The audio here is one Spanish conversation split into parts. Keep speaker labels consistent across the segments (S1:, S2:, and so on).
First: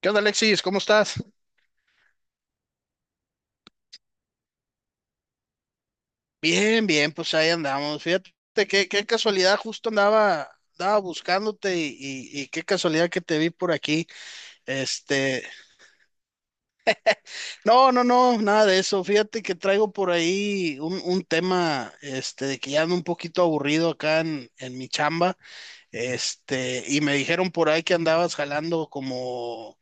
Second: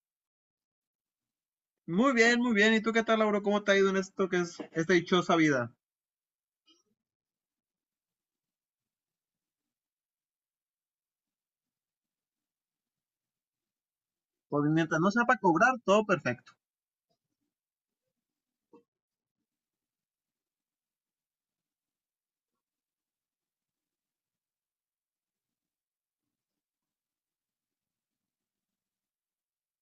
S1: ¿Qué onda, Alexis? ¿Cómo estás?
S2: Muy bien, muy bien. ¿Y tú qué tal, Lauro? ¿Cómo te ha ido en esto que es esta dichosa vida?
S1: Bien, bien, pues ahí andamos. Fíjate, qué casualidad, justo andaba buscándote y qué casualidad que te vi por aquí.
S2: Pues mientras no sea para
S1: Este,
S2: cobrar, todo perfecto,
S1: no, no, no, nada de eso. Fíjate que traigo por ahí un tema, este, de que ya ando un poquito aburrido acá en mi chamba. Este, y me dijeron por ahí que andabas jalando como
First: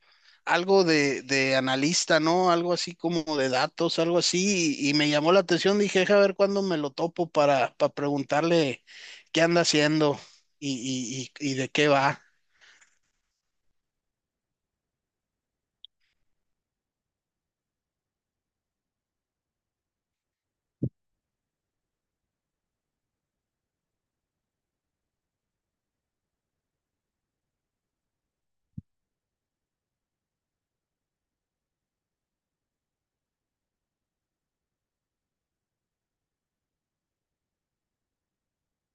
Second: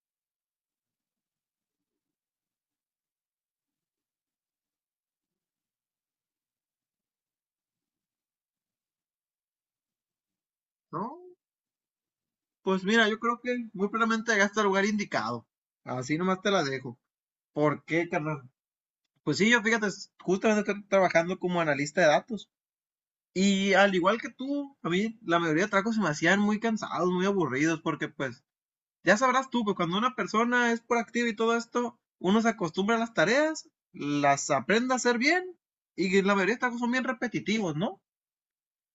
S1: algo de analista, ¿no? Algo así como de datos, algo así, y me llamó la atención, dije, "Deja ver cuándo me lo topo para preguntarle qué anda haciendo
S2: ¿no?
S1: y de qué va.
S2: Pues mira, yo creo que muy probablemente llegaste al lugar indicado. Así nomás te la dejo. ¿Por qué, carnal? Pues sí, yo fíjate, justamente estoy trabajando como analista de datos. Y al igual que tú, a mí la mayoría de trabajos se me hacían muy cansados, muy aburridos, porque pues ya sabrás tú que cuando una persona es proactiva y todo esto, uno se acostumbra a las tareas, las aprende a hacer bien y la mayoría de estas cosas son bien repetitivos, ¿no?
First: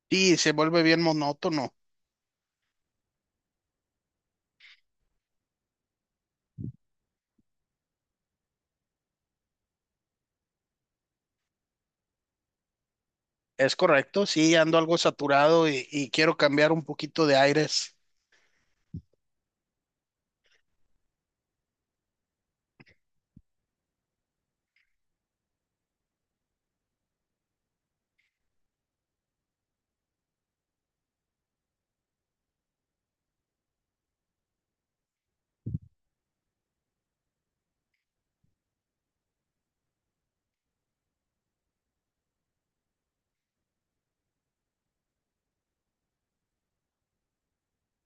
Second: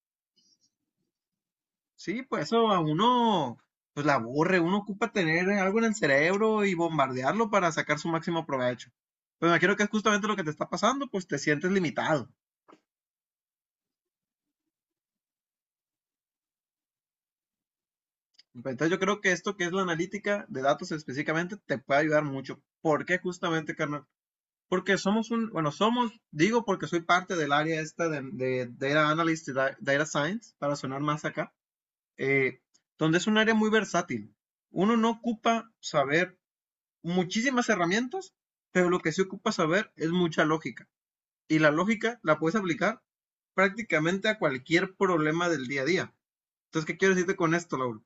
S1: Y se vuelve bien monótono.
S2: Sí, pues eso a uno pues la aburre, uno ocupa tener algo en el cerebro y bombardearlo para sacar su máximo provecho. Pues me imagino que es justamente lo que te está pasando, pues te sientes limitado.
S1: Es correcto, sí, ando algo saturado y quiero cambiar un poquito de aires.
S2: Entonces yo creo que esto que es la analítica de datos específicamente te puede ayudar mucho. ¿Por qué justamente, carnal? Porque somos un, bueno, somos, digo porque soy parte del área esta de Data Analyst y Data Science, para sonar más acá. eh, Donde es un área muy versátil. Uno no ocupa saber muchísimas herramientas, pero lo que sí ocupa saber es mucha lógica. Y la lógica la puedes aplicar prácticamente a cualquier problema del día a día. Entonces, ¿qué quiero decirte con esto, Lauro?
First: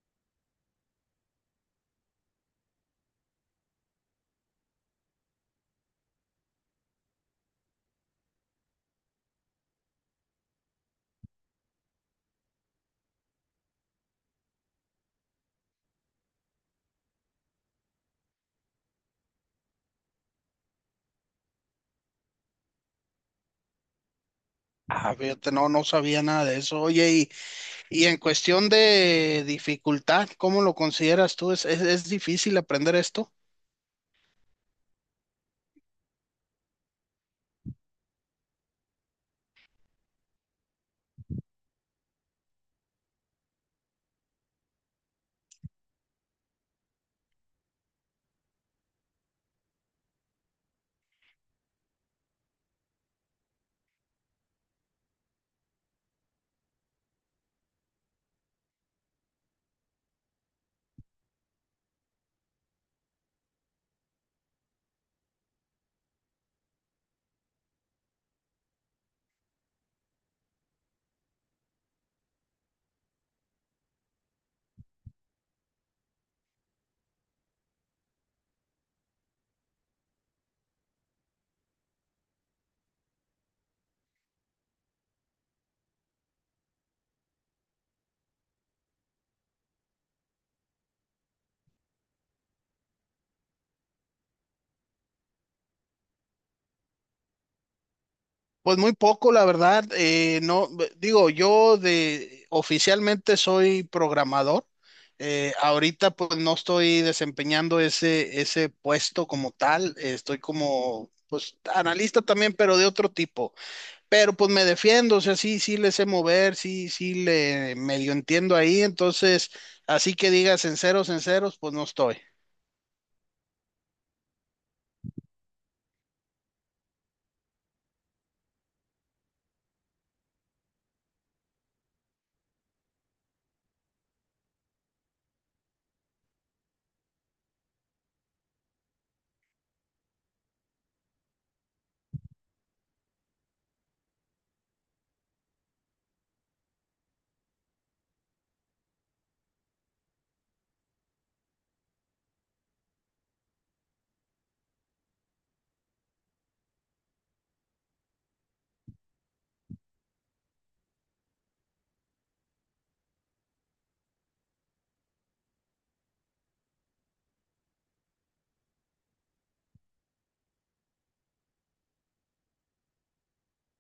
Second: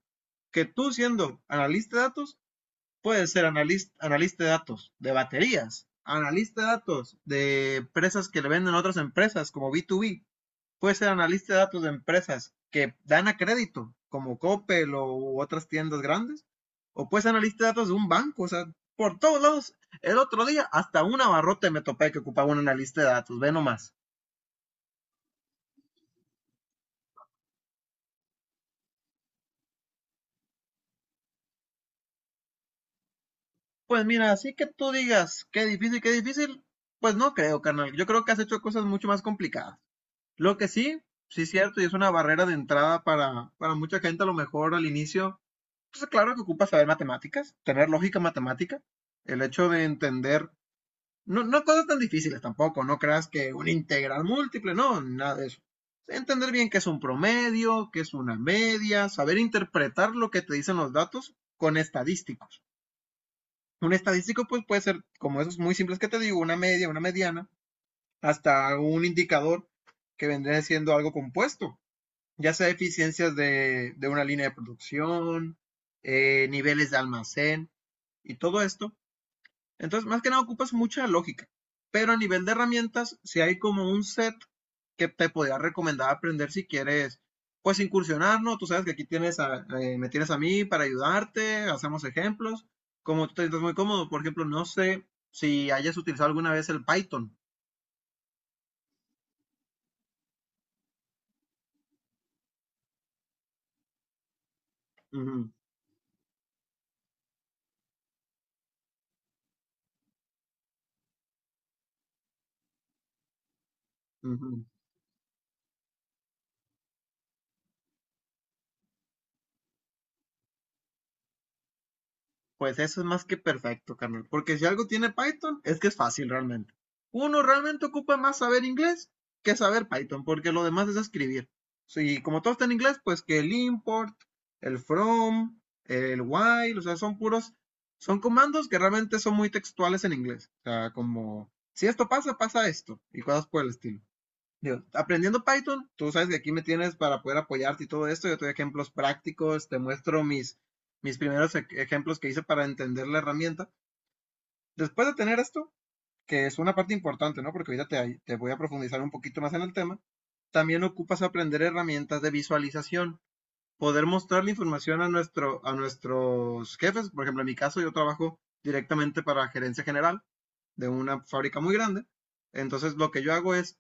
S2: Que tú siendo analista de datos, puede ser analista, analista de datos de baterías, analista de datos de empresas que le venden a otras empresas como B2B. Puede ser analista de datos de empresas que dan a crédito como Coppel o u otras tiendas grandes. O puede ser analista de datos de un banco. O sea, por todos lados. El otro día hasta una barrota me topé que ocupaba un analista de datos. Ve nomás.
S1: Ah, fíjate, no, no sabía nada de eso. Oye, y en cuestión de dificultad, ¿cómo lo consideras tú? ¿Es difícil aprender esto?
S2: Pues mira, así que tú digas, qué difícil, qué difícil. Pues no creo, carnal. Yo creo que has hecho cosas mucho más complicadas. Lo que sí, sí es cierto, y es una barrera de entrada para mucha gente a lo mejor al inicio. Pues claro que ocupa saber matemáticas, tener lógica matemática, el hecho de entender, no, no cosas tan difíciles tampoco, no creas que un integral múltiple, no, nada de eso. Entender bien qué es un promedio, qué es una media, saber interpretar lo que te dicen los datos con estadísticos. Un estadístico pues puede ser como esos muy simples que te digo, una media, una mediana, hasta un indicador que vendría siendo algo compuesto, ya sea eficiencias de una línea de producción, niveles de almacén y todo esto. Entonces, más que nada ocupas mucha lógica. Pero a nivel de herramientas, si hay como un set que te podría recomendar aprender si quieres, pues incursionar, ¿no? Tú sabes que aquí tienes me tienes a mí para ayudarte, hacemos ejemplos. Como tú te sientes muy cómodo, por ejemplo, no sé si hayas utilizado alguna vez el Python.
S1: Pues muy poco, la verdad. No, b- Digo, yo de oficialmente soy programador.
S2: Ujú,
S1: Ahorita pues no estoy desempeñando ese puesto como tal. Estoy como pues analista también, pero de otro tipo. Pero pues me
S2: ujú.
S1: defiendo, o sea, sí, sí le sé mover, sí, sí le medio entiendo ahí, entonces, así que digas en ceros, pues no estoy.
S2: Pues eso es más que perfecto, carnal. Porque si algo tiene Python, es que es fácil realmente. Uno realmente ocupa más saber inglés que saber Python, porque lo demás es escribir. Y como todo está en inglés, pues que el import, el from, el while, o sea, son comandos que realmente son muy textuales en inglés. O sea, como, si esto pasa, pasa esto, y cosas por el estilo. Digo, aprendiendo Python, tú sabes que aquí me tienes para poder apoyarte y todo esto. Yo te doy ejemplos prácticos, te muestro mis primeros ejemplos que hice para entender la herramienta. Después de tener esto, que es una parte importante, ¿no? Porque ahorita te voy a profundizar un poquito más en el tema, también ocupas aprender herramientas de visualización, poder mostrar la información a nuestros jefes. Por ejemplo, en mi caso, yo trabajo directamente para gerencia general de una fábrica muy grande. Entonces, lo que yo hago es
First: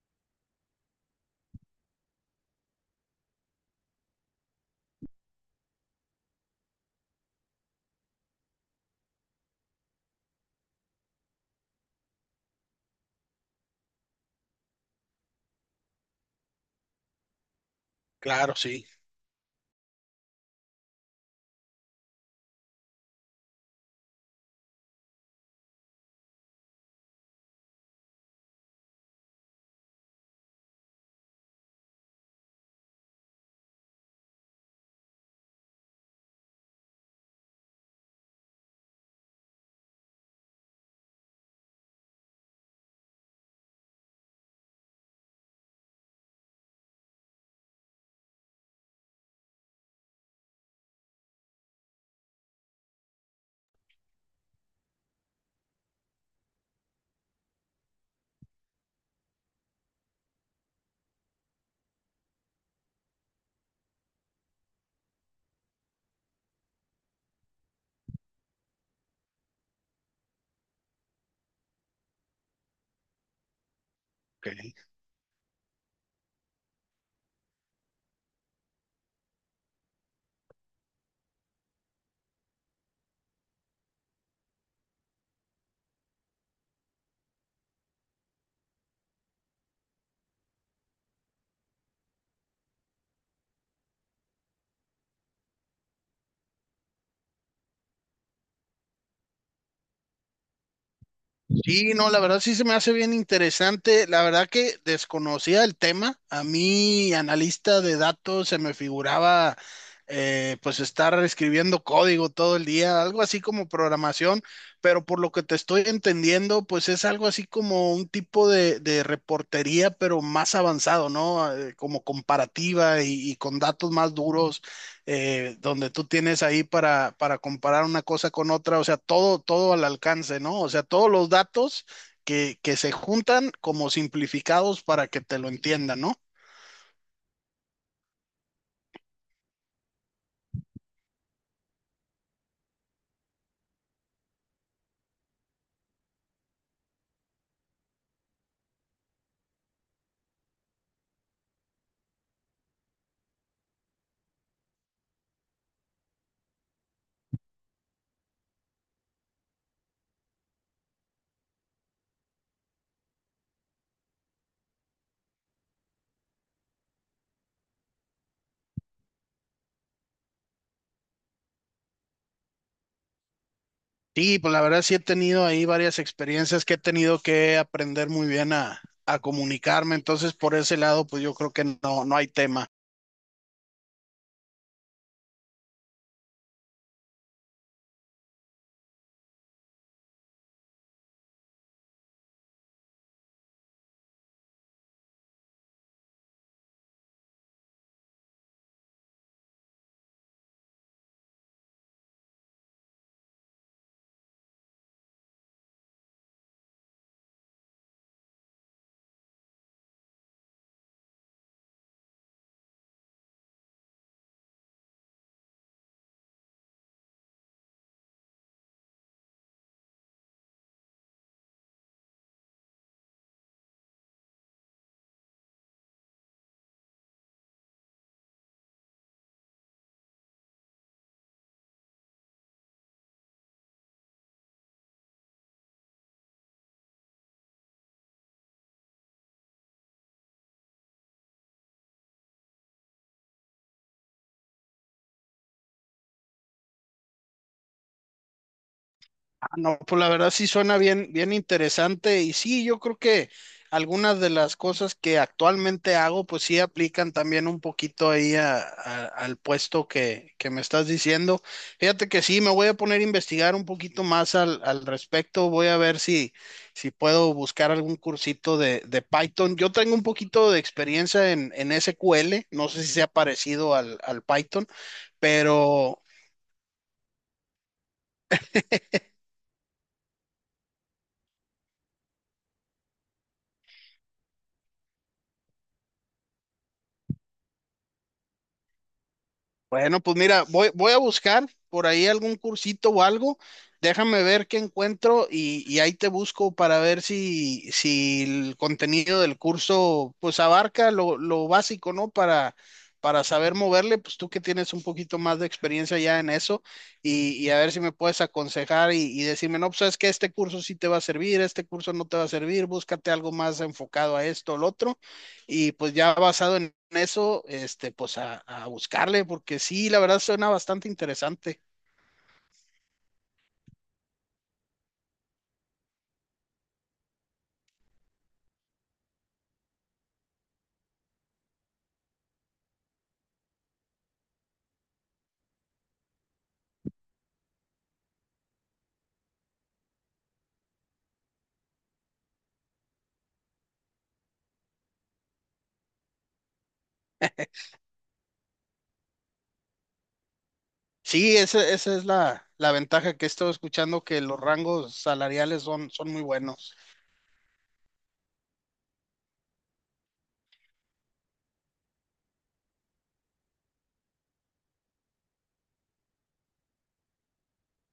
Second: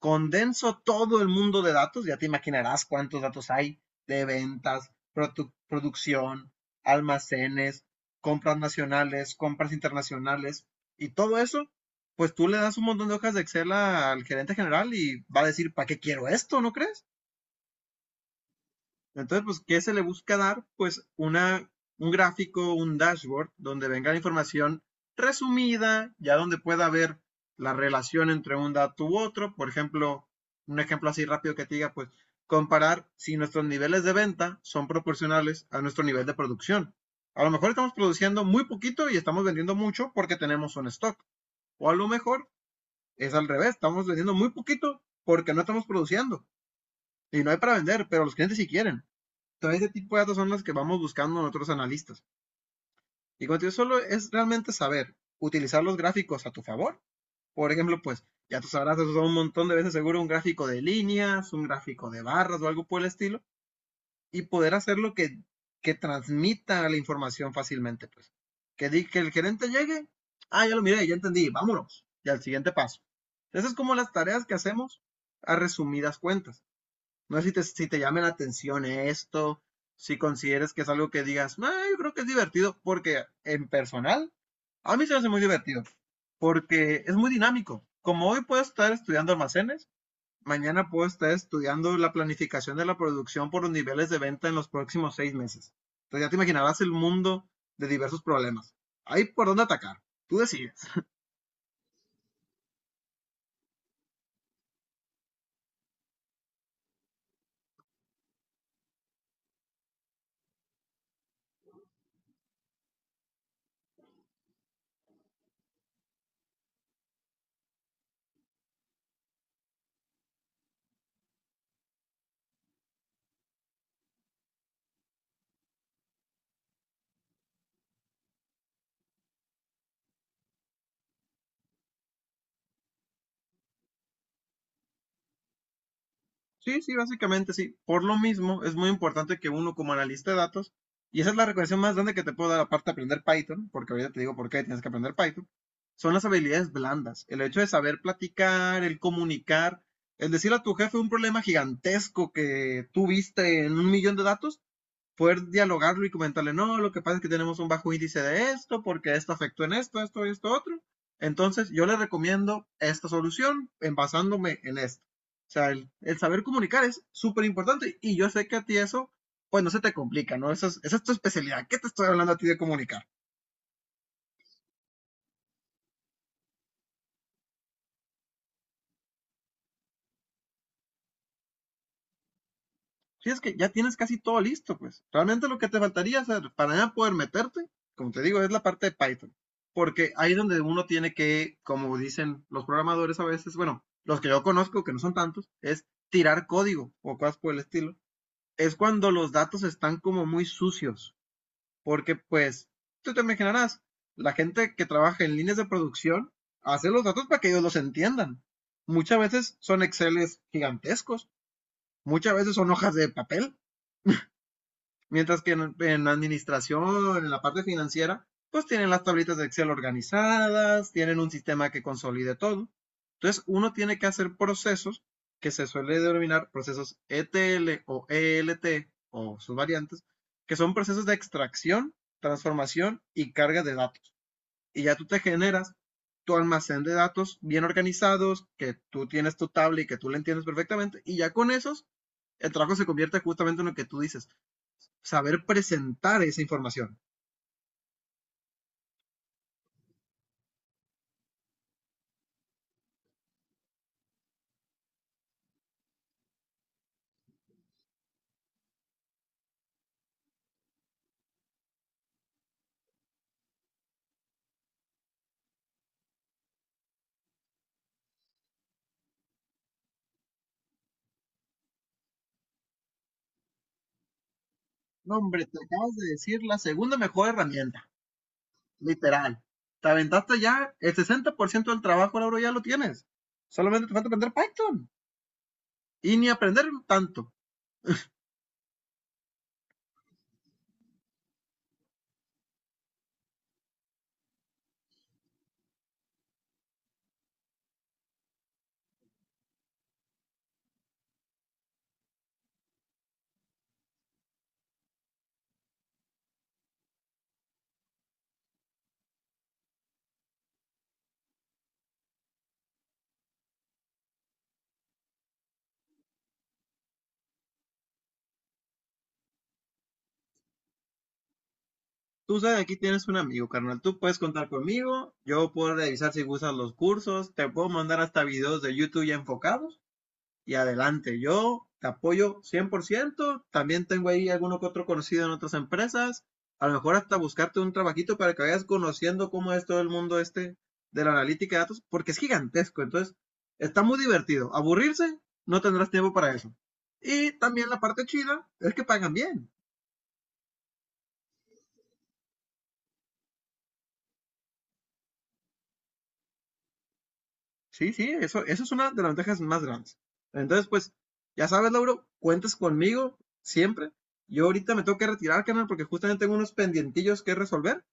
S2: condenso todo el mundo de datos, ya te imaginarás cuántos datos hay de ventas, producción, almacenes, compras nacionales, compras internacionales y todo eso. Pues tú le das un montón de hojas de Excel al gerente general y va a decir, ¿para qué quiero esto? ¿No crees?
S1: Claro, sí.
S2: Entonces, pues, ¿qué se le busca dar? Pues un gráfico, un dashboard, donde venga la información resumida, ya donde pueda haber la relación entre un dato u otro. Por ejemplo, un ejemplo así rápido que te diga, pues, comparar si nuestros niveles de venta son proporcionales a nuestro nivel de producción. A lo mejor estamos produciendo muy poquito y estamos vendiendo mucho porque tenemos un stock. O a lo mejor es al revés, estamos vendiendo muy poquito porque no estamos produciendo y no hay para vender, pero los clientes sí quieren. Todo ese tipo de datos son los que vamos buscando nosotros analistas. Y cuando yo solo es realmente saber utilizar los gráficos a tu favor. Por ejemplo, pues ya tú sabrás, eso un montón de veces seguro, un gráfico de líneas, un gráfico de barras o algo por el estilo, y poder hacer que transmita la información fácilmente. Pues que, que el gerente llegue, ah, ya lo miré, ya entendí, vámonos, y al siguiente paso. Esas es como las tareas
S1: Ok.
S2: que hacemos a resumidas cuentas. No sé si te llame la atención esto, si consideres que es algo que digas, no, yo creo que es divertido, porque en personal, a mí se me hace muy divertido, porque es muy dinámico. Como hoy puedo estar estudiando almacenes, mañana puedo estar estudiando la planificación de la producción por los niveles de venta en los próximos 6 meses. Entonces ya te imaginarás el mundo de diversos problemas. Ahí por dónde atacar. Tú decides.
S1: Sí, no, la verdad sí se me hace bien interesante. La verdad que desconocía el tema. A mí, analista de datos, se me figuraba pues estar escribiendo código todo el día, algo así como programación, pero por lo que te estoy entendiendo, pues es algo así como un tipo de reportería, pero más avanzado, ¿no? Como comparativa y con datos más duros donde tú tienes ahí para comparar una cosa con otra, o sea, todo, todo al alcance, ¿no? O sea, todos los datos que se juntan como simplificados para que te lo entiendan, ¿no?
S2: Sí, sí, básicamente sí. Por lo mismo, es muy importante que uno como analista de datos, y esa es la recomendación más grande que te puedo dar aparte de aprender Python, porque ahorita te digo por qué tienes que aprender Python, son las habilidades blandas. El hecho de saber platicar, el comunicar, el decirle a tu jefe un problema gigantesco que tuviste en un millón de datos, poder dialogarlo y comentarle, no, lo que pasa es que tenemos un bajo índice de esto, porque esto afectó en esto, esto, y esto, otro. Entonces, yo le recomiendo esta solución en basándome en esto. O sea, el saber comunicar es súper importante y yo sé que a ti eso, pues no se te complica, ¿no? Esa es tu especialidad. ¿Qué te estoy hablando a ti de comunicar?
S1: Sí, pues la verdad sí he tenido ahí varias experiencias que he tenido que aprender muy bien a comunicarme, entonces por ese lado, pues yo creo que no, no hay tema.
S2: Sí, es que ya tienes casi todo listo, pues. Realmente lo que te faltaría hacer para ya poder meterte, como te digo, es la parte de Python. Porque ahí es donde uno tiene que, como dicen los programadores a veces, bueno, los que yo conozco, que no son tantos, es tirar código o cosas por el estilo. Es cuando los datos están como muy sucios. Porque, pues, tú te imaginarás, la gente que trabaja en líneas de producción hace los datos para que ellos los entiendan. Muchas veces son Exceles gigantescos, muchas veces son hojas de papel. Mientras que en administración, en la parte financiera, pues tienen las tablitas de Excel organizadas, tienen un sistema que consolide todo. Entonces, uno tiene que hacer procesos que se suele denominar procesos ETL o ELT o sus variantes, que son procesos de extracción, transformación y carga de datos. Y ya tú te generas tu almacén de datos bien organizados, que tú tienes tu tabla y que tú la entiendes perfectamente, y ya con esos, el trabajo se convierte justamente en lo que tú dices, saber presentar esa información.
S1: No, pues la verdad sí suena bien, bien interesante y sí, yo creo que algunas de las cosas que actualmente hago, pues sí aplican también un poquito ahí al puesto que me estás diciendo. Fíjate que sí, me voy a poner a investigar un poquito más al respecto, voy a ver si puedo buscar algún cursito de Python. Yo tengo un poquito de experiencia en SQL, no sé si sea parecido al Python.
S2: No, hombre, te acabas
S1: Pero
S2: de decir la segunda mejor herramienta, literal. Te aventaste ya el 60% del trabajo, Lauro, ya lo tienes. Solamente te falta aprender Python y ni aprender tanto.
S1: bueno, pues mira, voy a buscar por ahí algún cursito o algo. Déjame ver qué encuentro y ahí te busco para ver si el contenido del curso pues abarca lo básico, ¿no? Para saber moverle, pues tú que tienes un poquito más de experiencia ya en eso y a ver si me puedes aconsejar y decirme, no, pues sabes que este curso sí te va a servir, este curso no te va a servir, búscate algo más enfocado a esto o lo otro y pues ya basado en eso, este, pues a buscarle, porque sí, la verdad suena bastante interesante.
S2: Tú sabes, aquí tienes un amigo, carnal. Tú puedes contar conmigo. Yo puedo revisar si gustas los cursos. Te puedo mandar hasta videos de YouTube ya enfocados. Y adelante. Yo te apoyo 100%. También tengo ahí alguno que otro conocido en otras empresas. A lo mejor hasta buscarte un trabajito para que vayas conociendo cómo es todo el mundo este de la analítica de datos, porque es gigantesco. Entonces, está muy divertido. Aburrirse, no tendrás tiempo para eso. Y también la parte chida es que pagan bien.
S1: Sí, esa es la, la ventaja que he estado escuchando, que los rangos salariales son, son muy buenos.
S2: Sí, sí, eso es una de las ventajas más grandes. Entonces, pues, ya sabes, Lauro, cuentas conmigo siempre. Yo ahorita me tengo que retirar, canal, porque justamente tengo unos pendientillos que resolver.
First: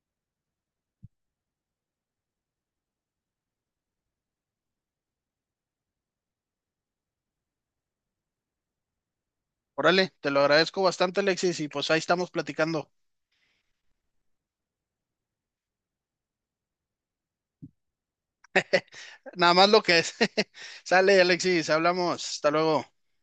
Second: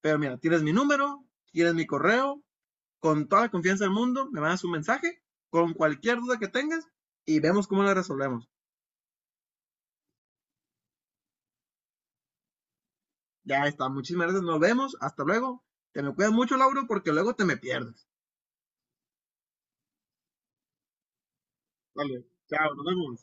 S2: Pero mira, tienes mi número, tienes mi correo, con toda la confianza del mundo, me mandas un mensaje con cualquier duda que tengas y vemos cómo la resolvemos.
S1: Órale, te lo agradezco bastante, Alexis, y pues ahí estamos platicando.
S2: Ya está, muchísimas gracias, nos vemos, hasta luego. Te me cuidas mucho, Lauro, porque luego te me pierdes.
S1: Nada más lo que es. Sale, Alexis,
S2: Vale,
S1: hablamos. Hasta
S2: chao,
S1: luego.
S2: nos vemos.